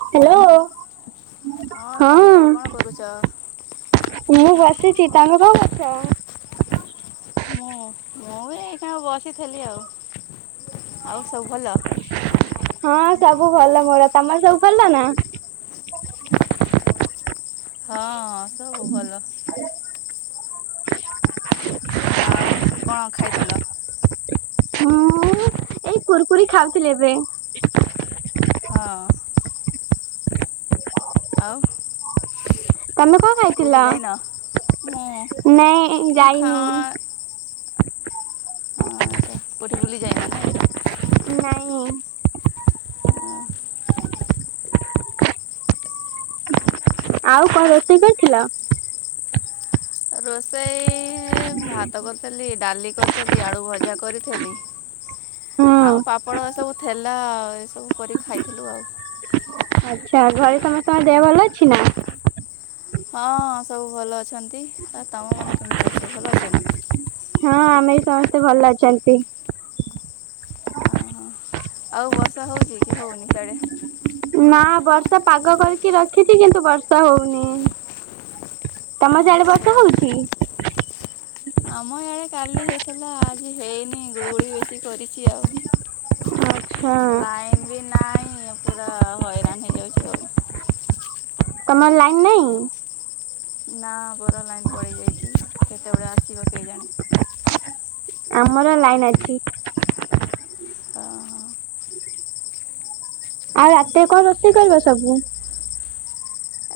Hello hello ସାଙ୍ଗ ହଁ। କଣ କରୁଛ? ମୁଁ ବସିଛି ତମେ କଣ କରୁଚ। ମୁଁ, ମୁଁ ବି ଏଇକ୍ଷଣି ବସିଥେଲି ଆଉ, ଆଉ ସବୁ ଭଲ। ହଁ ସବୁ ଭଲ ମୋର ତମର ସବୁ ଭଲ ନାଁ। ହଁ ସବୁ ଭଲ। ଆଉ କ'ଣ ଖାଇଥେଲ। ହୁଁ ଏଇ କୁୁରକୁରି ଖାଉଥିଲି ଏବେ। ହଁ। ଆଉ। ତମେ କ'ଣ କୋଉଠି ଖାଇଥିଲ ଯାଇନ? ମୁଁ ନାଇଁ ମୁଁ ଖା ଯାଇନି। ହଁ ଆଚ୍ଛା କୋଠି ବୁଲି ଯାଇନ ନାଇଁ। ନାଇଁ। ଆଉ କ'ଣ ରୋଷେଇ କରିଥିଲ। ରୋଷେଇ। ଏ ଭାତ କରିଦେଲି ଡାଲି କରିଦେଲି ଆଳୁ ଭଜା କରିଥେଲି। ହଁ। ଆଉ ପାମ୍ପଡ଼ ଏ ସବୁ ଥେଲା ଏସବୁ କରିକି ଖାଇଥିଲୁ ଆଉ। ଆଚ୍ଛା ଘରେ ସମସ୍ତ ଙ୍କ ଦେହ ଭଲ ଅଛି ନାଁ। ହଁ ସବୁ ଭଲ ଅଛନ୍ତି ଆଉ ତମ ମାନେ କେମିତି ଅଛ ଭଲ ଅଛ ନାଁ। ହଁ ଆମେ ବି ସମସ୍ତେ ଭଲ ଅଛନ୍ତି। ଓହୋ ଆଉ ବର୍ଷା ହଉଛି କି ହଉନି ସିଆଡେ। ନା ବର୍ଷା ପାଗ କରିକି ରଖିଛି କିନ୍ତୁ ବର୍ଷା ହଉନି। ତମ ସିଆଡେ ବର୍ଷା ଆଚ୍ଛା ହଉଛି। ଆମ ହି ଆଡେ କାଲି ହେଇଥିଲା ଆଜି ହେଇନି ଗୁଳୁଗୁଳି ବେଶୀ କରିଛି ଆଉ। ଆଚ୍ଛା ଲାଇନି ବି ନାହିଁ ପୁରା ହଇରାଣ ହେଇଯାଉଛୁ ଆଉ। ତମର ଲାଇନି ନାଇଁ। ନା ଆମର ଲାଇନ୍ ପଳେଇ ଯାଇଛି କେତେବେଳେ ଆସିବ କେଜାଣି। ଆମର ଲାଇନ୍ ଅଛି। ହଁ ହଁ। ଆଉ ରାତିରେ କ'ଣ ରୋଷେଇ କରିବ ସବୁ।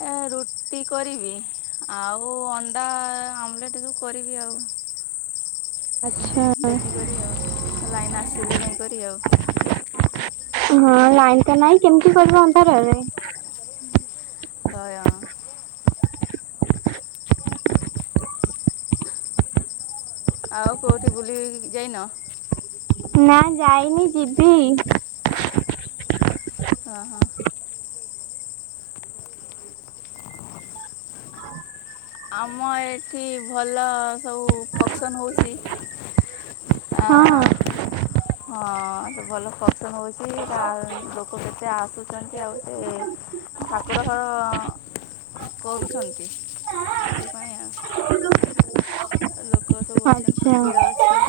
ଏ ରୁଟି କରିବି। ଆଉ ଅଣ୍ଡା ଆମଲେଟ୍ ଯୋଉ କରିବି ଆଉ। ଆଜ୍ଞା। ଦେଖିକରି ଆଉ ଲାଇନ୍ ଆସିଲେ ଯାଇକରି ଆଉ। ହଁ ଲାଇନ୍ ତ ନାଇଁ କେମିତି କରିବ ଅନ୍ଧାରରେ। ଅ ୟ। ଆଉ କେଉଁଠି ବୁଲି ଯାଇନ ନା ଯାଇନି ଯିବି ହଁ ହଁ ଆମ ଏଠି ଭଲ ସବୁ ଫଙ୍କସନ୍ ହେଉଛି ଆ ହଁ। ହଁ ଭଲ ଫସଲ ହଉଛି ଲୋକ କେତେ ଆସୁଛନ୍ତି ଏ ଆ ଗ ସେ ଠାକୁର ହଳ କରୁଛନ୍ତି। ସେଥିପାଇଁ ଲୋକ ସବୁ ଅଛନ୍ତି ଆଚ୍ଛା ଭିଡ ଅଛି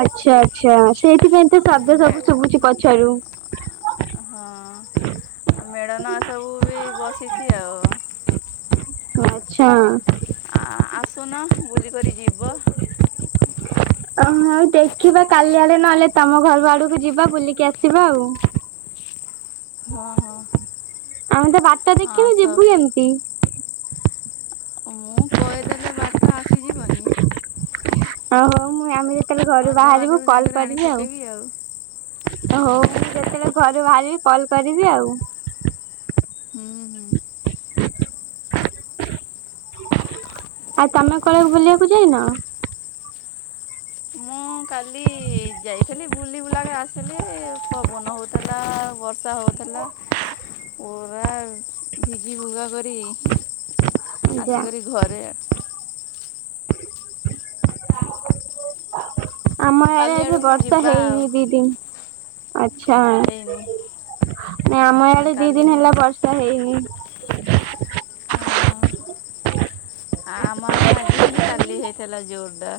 ଆଚ୍ଛା ଆଚ୍ଛା ସେଇଥିପାଇଁ ଏ ତ ଶବ୍ଦ ମେ ସବୁ ଶୁଭୁଛି ପଛରୁ ହଁ ମେଡ଼ନା ସବୁ ବି ବସିଛି ଆଉ ଆଛା ଆ ଆସୁନ ବୁଲିକରି ଯିବ ଓ ଆଉ ଦେଖିବା କାଲି ଆଡେ ନହେଲେ ତମ ଘର ଆଡକୁ ଯିବା ବୁଲିକି ଆସିବା ଆଉ ହଁ ହଁ ଆମେ ତ ବାଟ ଦେଖିନୁ ଆସ ଯିବୁ ଏମିତି ହ କହିଦେଲେ ବାରଟା ଆସିଯିବନି ଓହୋ ମୁଁ ଆମେ ତାହଲେ ଘରୁ ଅଧା ବାହାରିବୁ ବାଟରୁ କଲ୍ ଯାଇକରି ଆଣି କରିବି ଆଉ ପକେଇବି ହଁ ହଉ ଯେତେବେଳେ ଘରୁ ବାହାରିବି କଲ୍ କରିବି ଆଉ ହୁଁ ହୁଁ ଆଉ ତମେ କଳାକୁ ବୁଲିବାକୁ ଯାଇନ? ମୁଁ କାଲି ଯାଇଥିଲି ବୁଲି ବୁଲିକି ଆସିଲି। ପବନ ହେଉଥିଲା ବର୍ଷା ହେଉଥିଲା। ପରା ଭିଗି ଫଗା କରି ଯା ଆସିକରି ଘରେ ଆମ କାଲି ଏବେ ଆଡ଼କୁ ବର୍ଷା ଯିବା ଆଉ ହେଇନି ଦିଦିନ ଆଛା ସେଇନି ଆମ ଇଡେ ଦି ଦିନ ହେ ହେଲା ବର୍ଷା ହେଇନି ଓହୋ। ଆମ ଆଜି ହେଇନି କାଲି ହେଇଥିଲା ଜୋରଡା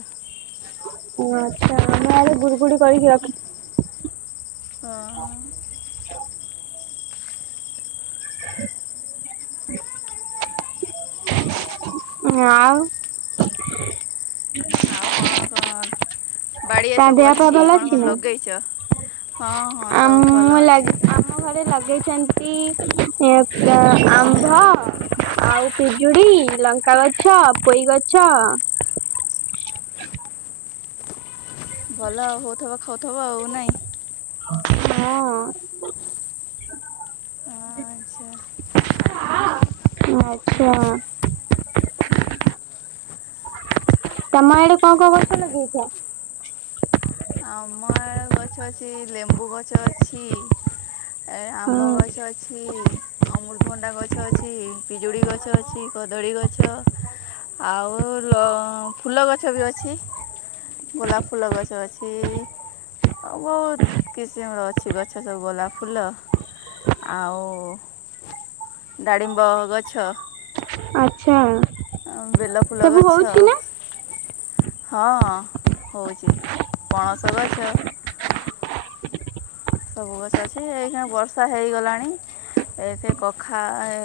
ଓ ଆଚ୍ଛା ଆମେ ଆଡ ବୁଡଗୁଡି କରିକି ରଖ ହଁ ହ ଆଉ ଆଉ କଣ କଣ? ବାଡିରେ ତା ସବୁ ଦେହ ପା ଅଛି ଭଲ କଣ କଣ ନା? ଲଗେଇଛ? ହଁ ହଁ ସବୁ ଆମ ଭଲ ଲାଗ ଅଛି। ଆମ ଘରେ ଲଗେଇଛନ୍ତି ଆମ୍ଧ ଆଉ ପିଜୁଡ଼ି ଲଙ୍କା ଗଛ ପୋଇ ଗଛ ଭଲ ଆ ହଉଥିବ ଖାଉଥିବ ଆଉ ନାଇଁ ହଁ ଆଚ୍ଛା ଆଛା ତମ ଆଡେ କଣ କଣ ଗଛ ଲଗେଇଛ? ଅମଳ ଗଛ ଅଛି ଲେମ୍ବୁ ଗଛ ଅଛି ଅ ଏ ଆମ୍ବ ହଁ ଗଛ ଅଛି ଅମୁଲଭଣ୍ଡା ଗଛ ଅଛି ପିଜୁଳି ଗଛ ଅଛି କଦଳୀ ଗଛ ଆଉ ଫୁଲ ଗଛ ବି ଅଛି। ଗୋଲାପ ଫୁଲ ଗଛ ଅଛି। ଆ ବହୁତ କିସିମର ଅଛି ଗଛ ସବ ଗୋଲାପ ଫୁଲ ଆଉ ଡାଳିମ୍ବ ଗଛ। ଆଚ୍ଛା। ବେଲ ଫୁଲ ସବୁ ଗଛ। ହଉଛି ନା ହଁ ହଉଛି ପଣସ ଗଛ। ସବୁ ଗଛ ଅଛି, ଏଇକ୍ଷିଣା ବର୍ଷା ହେଇଗଲାଣି, ଏଠି କଖା